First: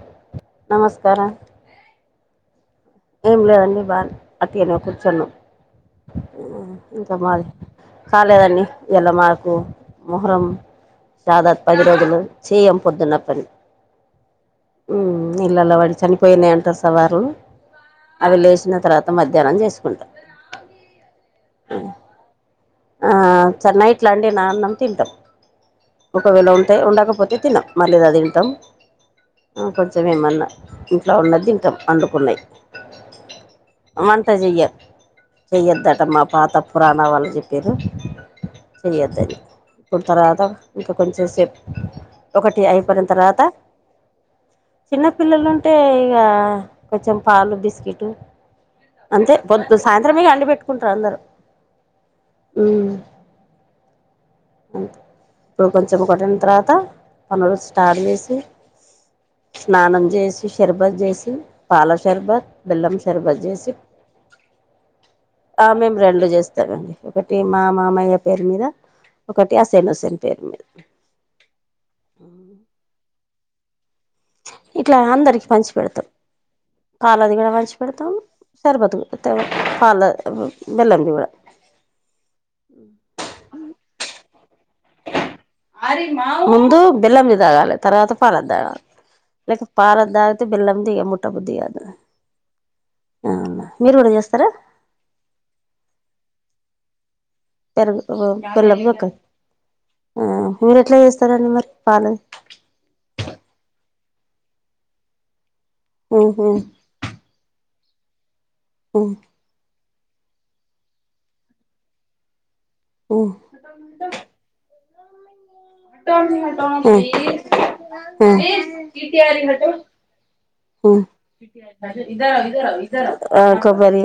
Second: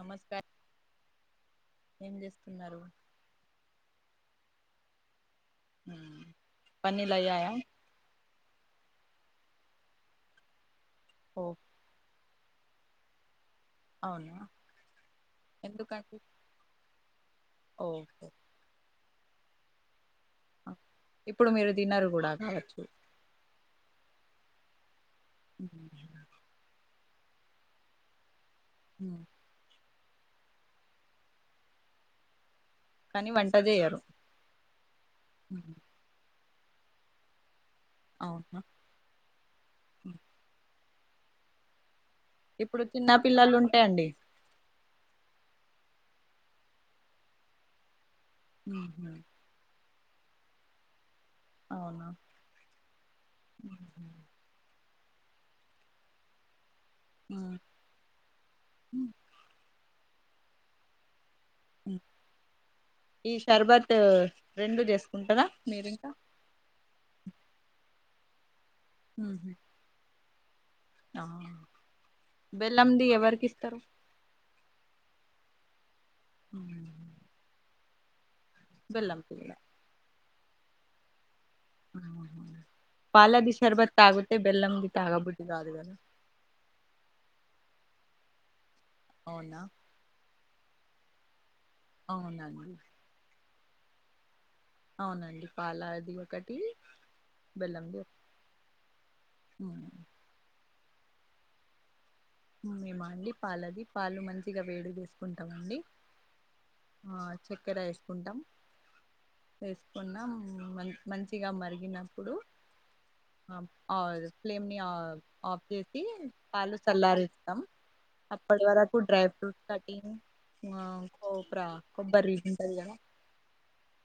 నమస్కారం నమస్కారం ఏం చేస్తున్నారు ఏం లేదండి బా అట్నే కూర్చోన్నాం పన్నీలు ఇంకా మారి అయ్యాయా కాలేదన్ని ఇయ్యాల మాకు మొహరం ఓ జాద పది రోజులు చేయం పొద్దున పని అవునా ఇలల వాడి ఎందుకండి చనిపోయినాయి అంటారు సావార్లు ఓకే అవి లేచిన తర్వాత మధ్యాహ్నం చేసుకుందాం ఇప్పుడు మీరు తినరు కూడా కావచ్చు నాన్న తింటాం ఒకవేళ ఉంటే ఉండకపోతే తినం మాలీద తింటాం ఉమ్, కొంచెం ఏమన్నా ఇంట్లో ఉన్న తింటాం అండుకున్నాయి కానీ వంట చేయరు వంట చెయ్య ఉమ్, చెయ్యొద్దట మా పాతపురాణ వాళ్ళు చెప్ప రూ అవునా చేయద్దని ఇప్పుడు ఉమ్, తర్వాత ఇంకా కొంచెంసేపు ఒకటి ఇప్పుడు అయిపోయిన చిన్న తర్వాత పిల్లలు ఉంటాయండి చిన్న పిల్లలు ఉంటే ఇక కొంచెం పాలు బిస్కెట్ ఉ అంతే పొద్దు సాయంత్రమే అండి పెట్టుకుంటారు అందరు అవునా ఉమ్ ఉమ్హు, అ ఇప్పుడు కొంచెం కొట్టిన తర్వాత పనులు ఉమ్, స్టార్ చేసి ఉమ్. స్నానం చేసి షర్బత్ చేసి పాల షర్బత్ బెల్లం షర్బత్ చేసి రెండు చేసుకుంటారా ఆ మీరు మేము ఇంకా రెండు చేస్తామండి ఒకటి మా మామయ్య పేరు మీద ఉమ్హు, ఒకటి ఆసేన్ హుసేన్ పేరు మీద ఆ. కిస్తారా ఇట్లా అందరికి పంచి పెడతాం ఉమ్, పాలది కూడా పంచి పెడతాం షర్బత్ బెల్లం తింటారు పిల్ల. పాలు తాగుతారు బెల్లం ది కూడా పాలది శర్బత్ తాగ్ ముందు బెల్లం ది తాగాలి తర్వాత పాలది అవునా లేక పాలక్ తాగితే బెల్లం ది మొట్టబుద్ధి కాదు అవున అవునా మీరు కూడా చేస్తారా అవునండి పాలాది ఒకటి బెల్లంది పెరుగు ఒకటి. గుల్లబు ఒక ఉమ్. ఆ మీరు ఎట్లా చేస్తారండి మరి పాలు లది మే మాండి పాలది పాలు మంచిగా వేడి వేసుకుంటా మండే ఉహు చక్కెర వేసుకుంటాం ఓహ్ పొన్నం మంచిగా మరిగినప్పుడు ఉ ఫ్లేమ్ ఆఫ్ ఫ్లేమ్ ని ఆఫ్ చేసి పాలు చల్లారే అ పడవాకు డై ఫ్రూట్స్ కాటి ఉంటది కదా ఆ హమ్ కొబ్బరి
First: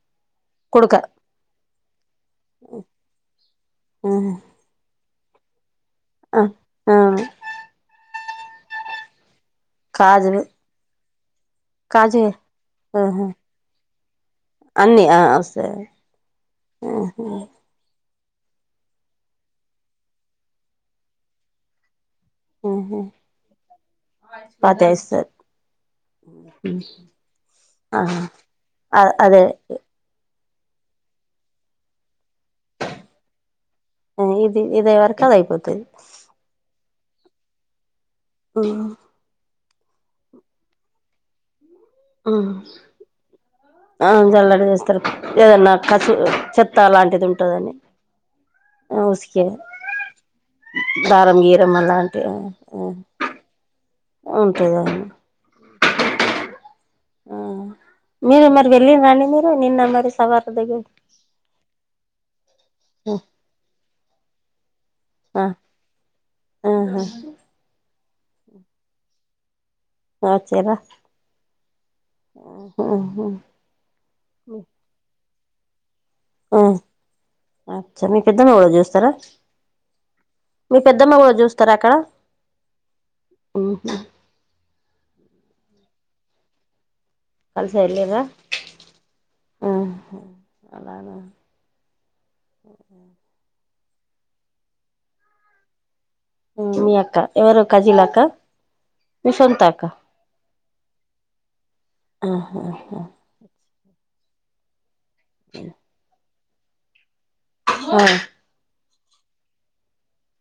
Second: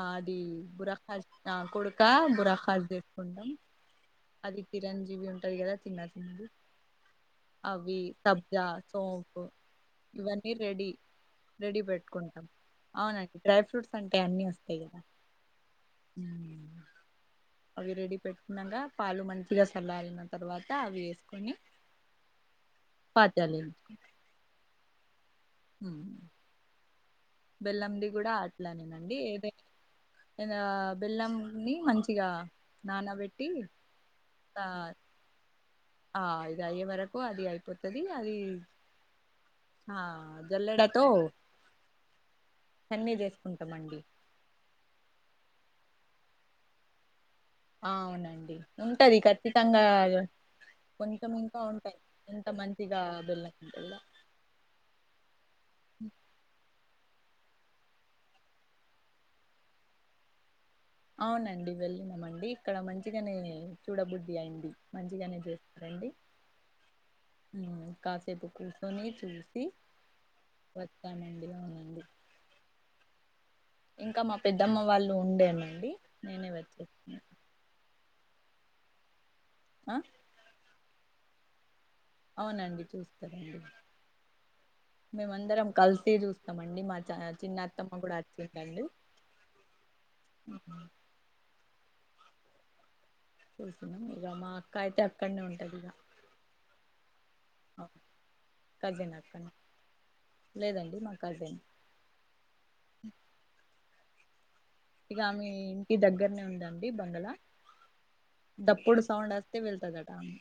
ఆ అది కుడుక బురాఖాస్ కుడుక బురాఖాజ చేసుకుంటాం అది పిర పంజీవి ఉంటంది కదా తిన్న తిన్నది ఆ ఆ అవి సబ్జా సోపు కాజు ఇవన్నీ రెడీ రెడీ కాజు పెట్టుకుంటాం ఆహా అవునండి డ్రై ఫ్రూట్స్ అంటే అన్నీ వస్తాయి కదా! అన్నీ ఒక్కసారి ఆహా పెట్టినగా పాలు మంచిగా చల్లాలిన తర్వాత అవి వేసుకొని ఆహా పాతాల స బెల్లంది కూడా అట్లానేనండి అదే ఏదై ఏదైనా బెల్లంన్ని మంచిగా నానా పెట్టి ఇది ఇది అయ్యే వరకు అది అయిపోతది ఆ ఇది అయ్యేవరకు అది అయిపోతుది అది ఉమ్ ఆ జల్లెడతో చన్ని చేసుకుంటామండి. అ జల్లెడ చేసుకో తర్త ఏదన్నా కసు చెత్త లాంటిది ఉంటుంది అవునండి ఉంటది ఖచ్చితంగా కొంచెం దారం ఇంకా గీరం ఉంటాయి అలాంటి ఎంత మంచిగా బిళ్ళకి బల ఉంటదని అ ఆ మీరు మరి వెళ్ళిన నాని మీరు నిన్న మరి సవార దగ ఉ అవునండి వెళ్ళినామండి ఇక్కడ మంచిగానే చూడబుద్ధ అయింది మంచిగానే ఆహా చేూస్తారండి ఆహా కాసేపు కూర్చొని చూస్త వచ్చిర్రా వస్తానండి అవునండి ఆహ ఇంకా మా పెద్దమ్మ వాళ్ళు ఉండేనండి నేనే ఆ వచ్చేస్తున్నా అచ్చా మీకు పెద్దమ్మ కూడాచూస్తారా ఆ మీ పెద్దమ్మ కూడా చూస్తారుా అక్కడ అవునండి చూస్తారండి మేమందరం కలిసి చూస్తామండి మా కలిసి చిన్నత్తమ్మ కూడా వెళ్ళిరా వచ్చిందండి ఆ చూస్తున్నాం ఇక మా అక్క అయితే అక్కడనే ఉంటది ఇక మీ అక్క ఎవరు కజిల్ అక్క కజిన్ మీ అక్కనే సొంత అక్క లేదండి మా కాజేని ఇక మీ ఇంటి దగ్గరనే ఉందండి బంగళ హా ఎప్పుడు సౌండ్ వస్తే వెళ్తాదంట ఆమె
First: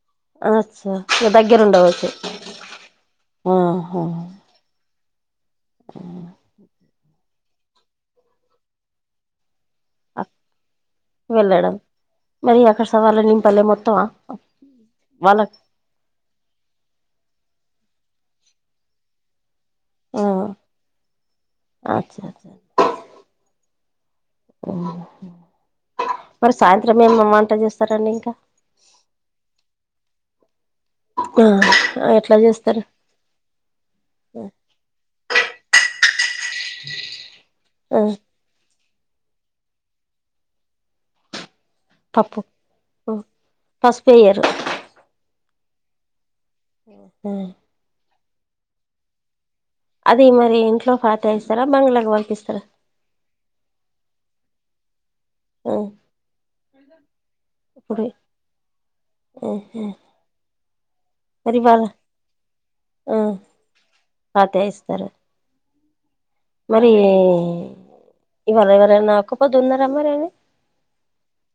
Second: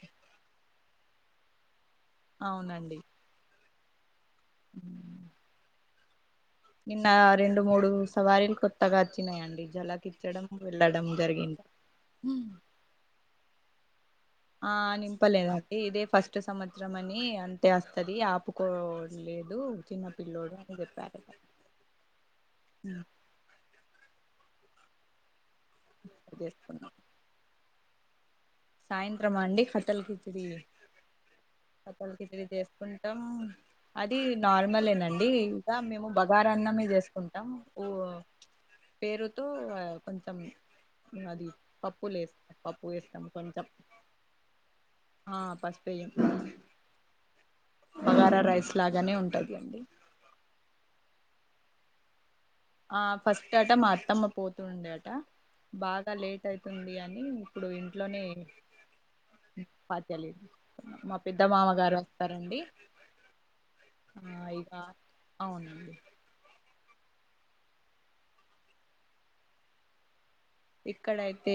అచ్చ ఇకా దగ్గర ఉండవచ్చు అవునండి ఆహా నిన్న రెండు మూడు సవారీలు కొత్తగా వచ్చినాయంండి జలా తీర్చడం వెళ్ళడం జరిగింది వెళ్ళడం మరి అక్కడ సవాళ్ళ నింపలే మొత్తమా ఆ వాళ్ళకు నింపలేఅండి ఇదే ఫస్ట్ సంవత్సరం అని అంతే అది ఆపుకోలేదు చిన్న పిలోడు అని చెప్పారు అచ్చ అచ్చ హ్మ్ ఓహో మరి సాయంత్రం ఏం వంట చేస్తారండి ఇంకా సాయంత్రమా అండి హోటల్ కీచిడి ఆ హోటల్ కిచిడి చేసుకుంటాం అది నార్మలేనండి ఇక మేము బగారా అన్నం మీదవేసుకుంటాం ఓ ఆ పేరుతో కొంచెం అది పప్పు లే వేస్ పప్పు వేస్తాం కొంచం పసుపు వేయ్యరు ఆ పశుపేయం హ బగారా రైస్ లాగానే ఉంటాది అది మరి ఇంట్లో పాత ఇస్తారా బంగ్ళకి పంపిస్తారా ఆ ఫస్ట్ ఆట మా అత్తమ్మ పోతుూండే అట ఆ బాగా లేట్ అయితుంది అని ఇప్పుడు ఇంట్లోనే ఆహా పాచలే మా పెద్ద మరి ఇవాళ మామగారు వస్తారండి ఆ ఆ ఫాతిహ ఇకా ఇస్తారు అవునండి మరి ఇవాళ ఎవరైనా ఆకపోద్దు ఉన్నారా మరేని ఇక్కడయితే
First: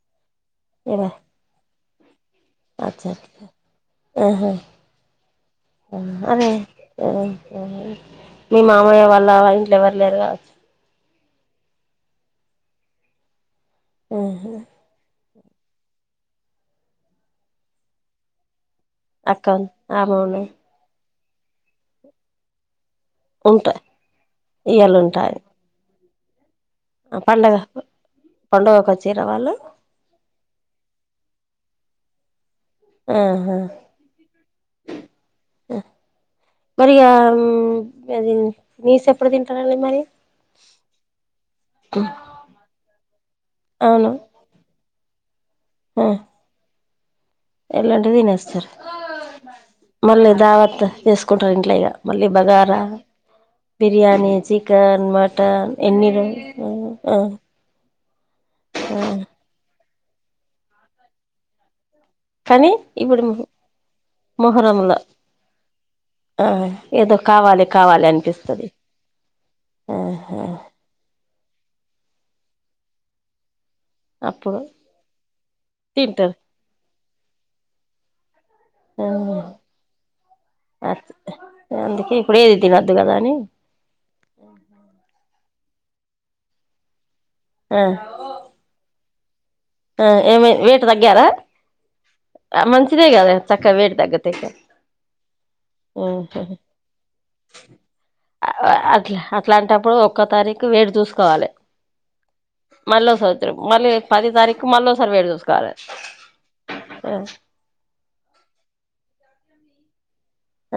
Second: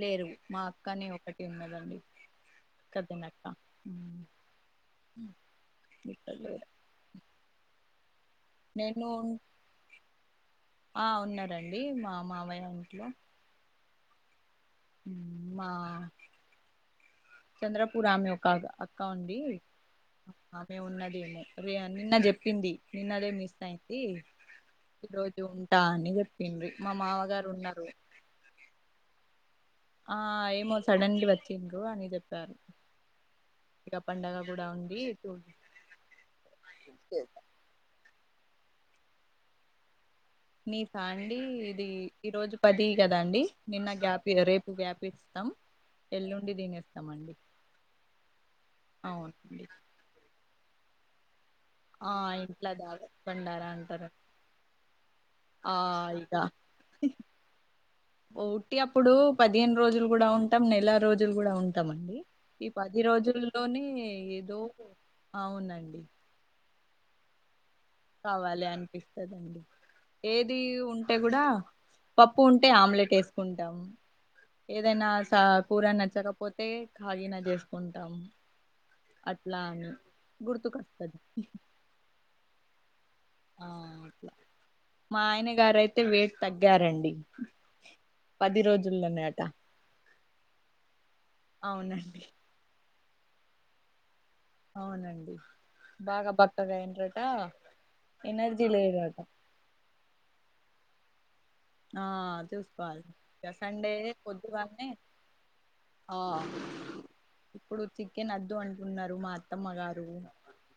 లేరు మా అక్కని ఇవా ఒకటి ఉన్నదండి అచ్చ కద నాప్ప హ్మ్ అవునుమరి అ అ మీ మామయ్య నేను వాళ్ళ ఇంట్లో ఎవరు లేరు కావచ్చు రండి మా మావయ్య ఇంట్లో ఆహా మా చంద్రపురా యామినిక్కలిది క్కండి అక్క ఉంది ఆమె ఉన్నది ఆ మేము ఉన్నదేమో రే నిన్న చెప్పింది నిన్న అదే మిస్ ఉంటా అయింది ఈ రోజు ఉంటా ని పండుగ పండగకొచ్చిరా వాళ్ళు ఆ ఏమో సడన్లీ వచ్చిండ్ర అని చెప్పారు ఆహా ఇక పండగ కూడా ఉంది చూ మరి అది నిశి ఎప్పుడు తింటరండి మరి నిశా అండి ఇది ఈ రోజు పది కదాండి నిన్న అవును గ్యాప్ రేపు గ్యాప్స్త స్తాం ఎల్లుండి దీనేస్తామండి ఎల్లుండి దినస్తారు అవునండి మళ్ళీ దావత్ వేస్ టారు ఇంట్లో ఇగ ఆ మళ్ళీ ఇంట్ల బగారా దావత్ బండారా అంటారు బిర్యానీ చికెన్ మటన్ ఆ ఎన్ని ర ఇక ఆ అ ఉట్టి అప్పుడు పదిహేను రోజులు కూడా ఉంటాం నెల రోజులు కూడా ఉం టమండి ఈ కానీ పది ఇప్పుడు రోజుల్లోనే ఏదో మొహరంలో అవునండి ఆ ఏదో కావాలి కావాలి కావాలి అనిపిస్తది అనిపిస్తదండీ ఆహా ఏది ఉంటే కూడా పప్పు ఉంటే ఆమ్లెట్ వేసుకుంట అప్పుడు ఏదైనా కూర తింటారు నచ్చకపోతే కాళీనా చేసుకుంటాము అట్లా అని ఆ గుర్తుకొస్తుది అందుకే ఏది తినొద్దు కదా అని గారైతే వేట్ తగ్గారండి ఆ పది రోజుల్లోనేట ఏమ వేటు తగ్గారా అవునండి మంచిదే కదా చక్కగా వేటు తగ్గ అవునండి బాగా ఆహా బక్కగా అయ్యేదట అట్లా అట్లాంటప్పుడు ఒక్క తారీఖు వెయిట్ చూసుకోవాలి ఆ చూసుకోవాలి మళ్ళీ సంవత్సరం మళ్ళీ సండే పది తారీఖు పొద్దుగాల మళ్ళీసారి వేడి చూసుకోవాలి ఇప్పుడు చికెన్ వద్దు అంటున్నారు మా అత్తమ్మ గారు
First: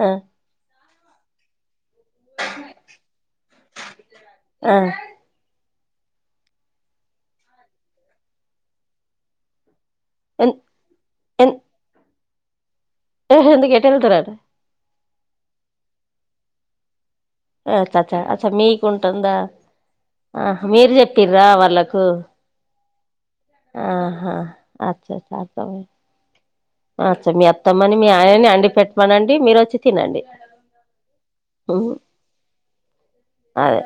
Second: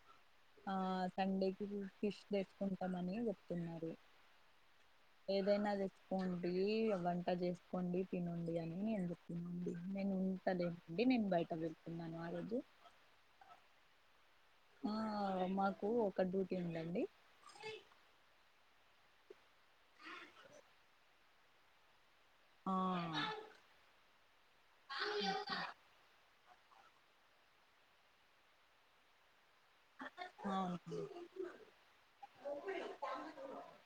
ఆ ఆ సండేకి కిష్ తెసుుకుంటామని చెప్తున్నారు నా తెసుకోండి వంట చేసుకోండి తినండి అని ఎందుకు తినండి నేను ఉంటలేమండి నేను ఎ బయట వెళ్తున్నాను ఆ రోజు ఎందుకు ఎటు వెళ్తున్నారు ఆ మాకు ఒక డ్యూటీ ఉందండి చ్చ అచ్చ మీకు ఉంటుందా ఆ మీరు చెప్ప్రా వాళ్ళకు ఆ ఆహా అచచ్చ అర్థమైంది అచ్చ మీ అత్తమ్మని మీ ఆయని అండి పెట్టమనండి మీరు వచ్చి తినండి అవును అదే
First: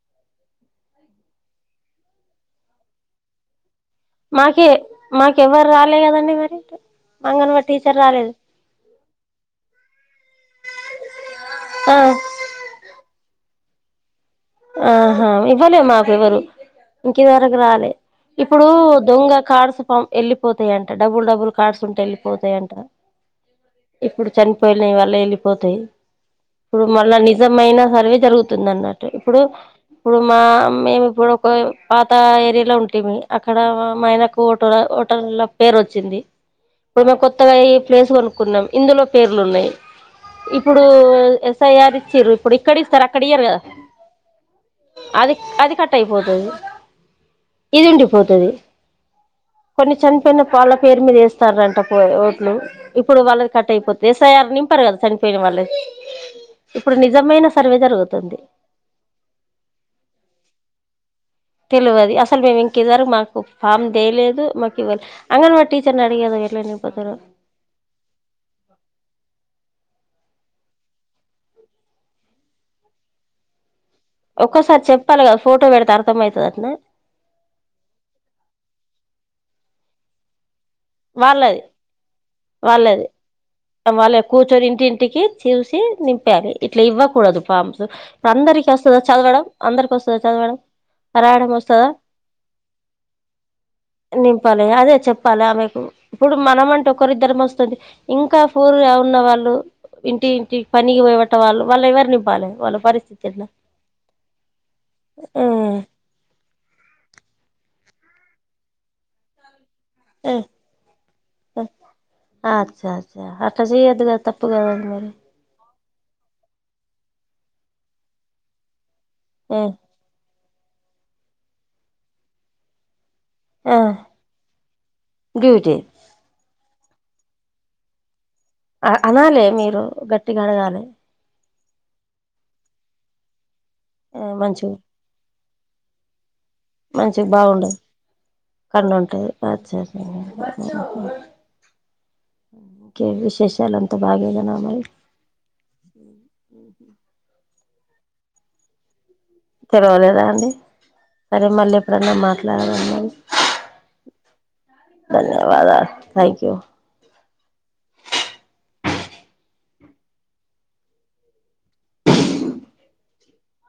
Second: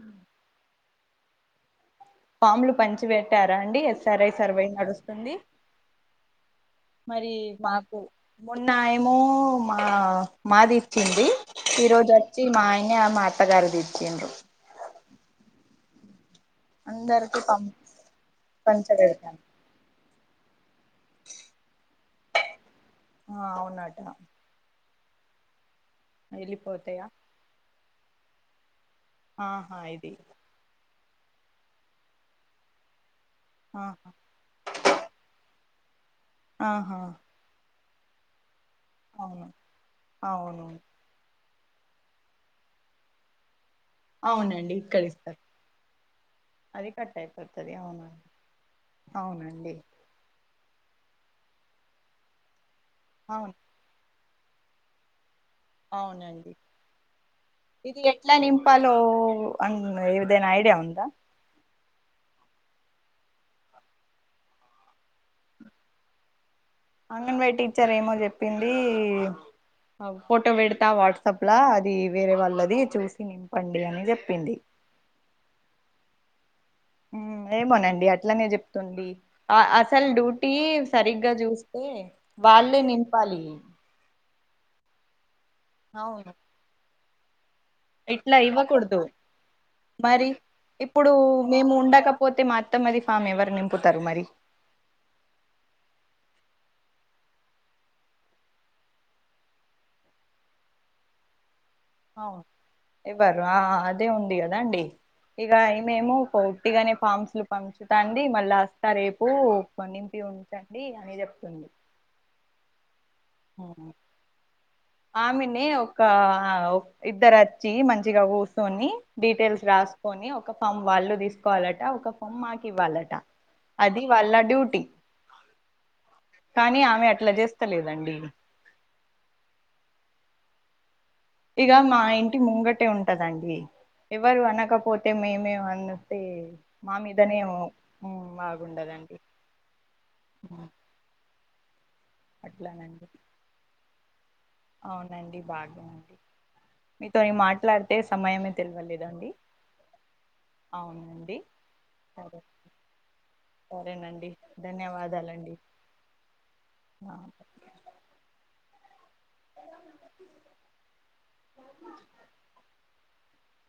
అ పాములు పంచి పెట్టారా అండి ఎస్ఆర్ఐ సర్వే మాకే నడుస్తుంది మాకెవ్వరు రాలే కదండి మరి మరి అంగన్వాడి మాకు టీచర్ రాలేదు మన్నాయమో మా మాది ఇచ్చింది ఆ ఈరోజు వచ్చి మా ఆయన్ని మా అత్తగారిని ఇచ్చిండు ఆహా ఇవ్వలే మాకు ఎవరు ఇంక అందరికి దరకు పం రాలే ఇప్పుడు దొంగ పంచబెడతాను కాడస పం వెళ్ళిపోతు డబుల్ డబుల్ కార్డ్స్ ఉంటే వెళ్ళిపోతాయంట ఆ అవునట ఇప్పుడు చనిపోయి వాళ్ళ వెళ్ళిపోతాయి ఇప్పుడు వెళ్ళిపోతాయా మళ్ళ నిజమయిైన సర్వే జరుగుతుంది అన్నట్టు ఇప్పుడు ఆహా ఇది ఇప్పుడు మా మేము ఇప్పుడు ఒక పాత ఏరియాలో ఉంటే అక్కడ ఆహా మాయనకు ఓట ఓటర్ల పేరు వచ్చింది ఆహా ఇప్పుడు మేము కొత్తగా ప్లేస్ కొనుక్కున్నాం ఇందులో పేర్లు అవును ఉన్నాయి అవును ఇప్పుడు ఎస్ తయారచ్చరు ఇప్పుడు ఇక్కడ ఇస్తారు అక్కడయారు కదా అవునండి ఇక్కడ అది ఇస్తారు అది కట్ అయిపోతది అది కట్ అయిపోడుతుంది ఇది అవునండి. ఉండిపోతది అవునండి. కొన్ని చనిపోయిన వాళ్ళ పేరు మీద వేస్తారంట పో ఓట్లు ఇప్పుడు వాళ్ళది అవును కట్ అయిపోతంది ఎస్ఐర్ నింపారు కదా. పోయిన వాళ్ళ అవునండి ఇప్పుడు నిజమైన సర్వే జరుగుతుంది. అం ఇవదేన్ ఐడియా ఉందా. తెలియది అసలు మేము ఇంక ఇద్దరు మాకు ఫామ్ చేేయలేదు మాకు ఇవ్వలే అంగన్వాడి టీచర్ని అడిగే కదా వెళ్ళిన. అంగన్వాడి టీచ్చర్ ఏమో చెప్పింది. ఫోటో పెడతా వాట్సాప్ అది వేరే వాళ్ళది చూసి నింపండి. అని చెప్పింది ఒక్కోసారి చెప్పాలి కదా ఫోటో పెడితే అర్థమవుతుంది అట్న. ఏమోనండి అట్లనే చెప్తుంది అసలు డ్యూ టీ సరిగ్గా వాళ్ళది చూస్తే వాళ్ళే వాళ్ళది నింపాలి వాళ్ళ కూర్చొని ఇంటింటికి చూసి అవును నింపాలి ఇట్లా ఇవ్వకూడదు ఫామ్సు ఇప్పుడు ఇట్లా అందరికీ వస్తుందో ఇవ్వకూడదు చదవడం అందరిక వస్తుందో మరి చదవడం ఇప్పుడు రాయడం మేము వస్తుందా ఉండకపోతే మా అత్తమ్మది ఫామ్ ఎవరు నింపుతారు మరి నింపాలి అదే చెప్పాలి ఆమెకి ఇప్పుడు మనం అంటే ఒకరిద్దరం వస్తుంది ఇంకా ఫూర్ గా ఉన్నవాళ్ళు ఇంటి ఇంటికి పనికి పోయట వాళ్ళు వాళ్ళు ఎవరిని నింపాలి వాళ్ళు ఇవ్వరు ఆ అదే ఉంది కదా అండి ఇగ మేము పట్టిగానే పామ్స్ పంచుతా అండి మళ్ళీ వస్తా రేపు నింపి ఉంచండి అని చెప్తుంది చా అట్టా చెయ్యద్దుగా తప్పుగాద అది మరి ఆమెనే ఒక ఇద్దరు వచ్చి మంచిగా కూర్చొని ఆ డీటెయిల్స్ రాసుకొని ఒక ఫామ్ వాళ్ళు తీసుకోవాలాటా ఒక ఫామ్ మాకు ఇవ్వాలాటా ఆ అది వాళ్ల డ్యూటీ డ్యూటీ కానీ ఆమె అట్లా చేస్త లేదండి అనాలే మీరు గట్టిగా అడగాలి ఇక మా ఇంటి ముంగటే ఉంటాదండి ఎవరు మంచి అనకపోతే మేమే అంటే మంచిగా బాగుండదు కన్ను బాగుండదండి ఉంటాది ఉమ్ ఇంకే అట్లానండి విశేషాలు అంత బాగేనా మరి అవునండి బాగానండి మీతో మాట్లాడితే సమయమే తెల్వ లేదండి తెలవలేదా అండి సరే మళ్ళీ ఎప్పుడన్నా సరే మాట్లాడుదాం అండి సరేనండి ధన్యవాదాలండి ధన్యవాదాలు హా చు చ్. [unintelligible]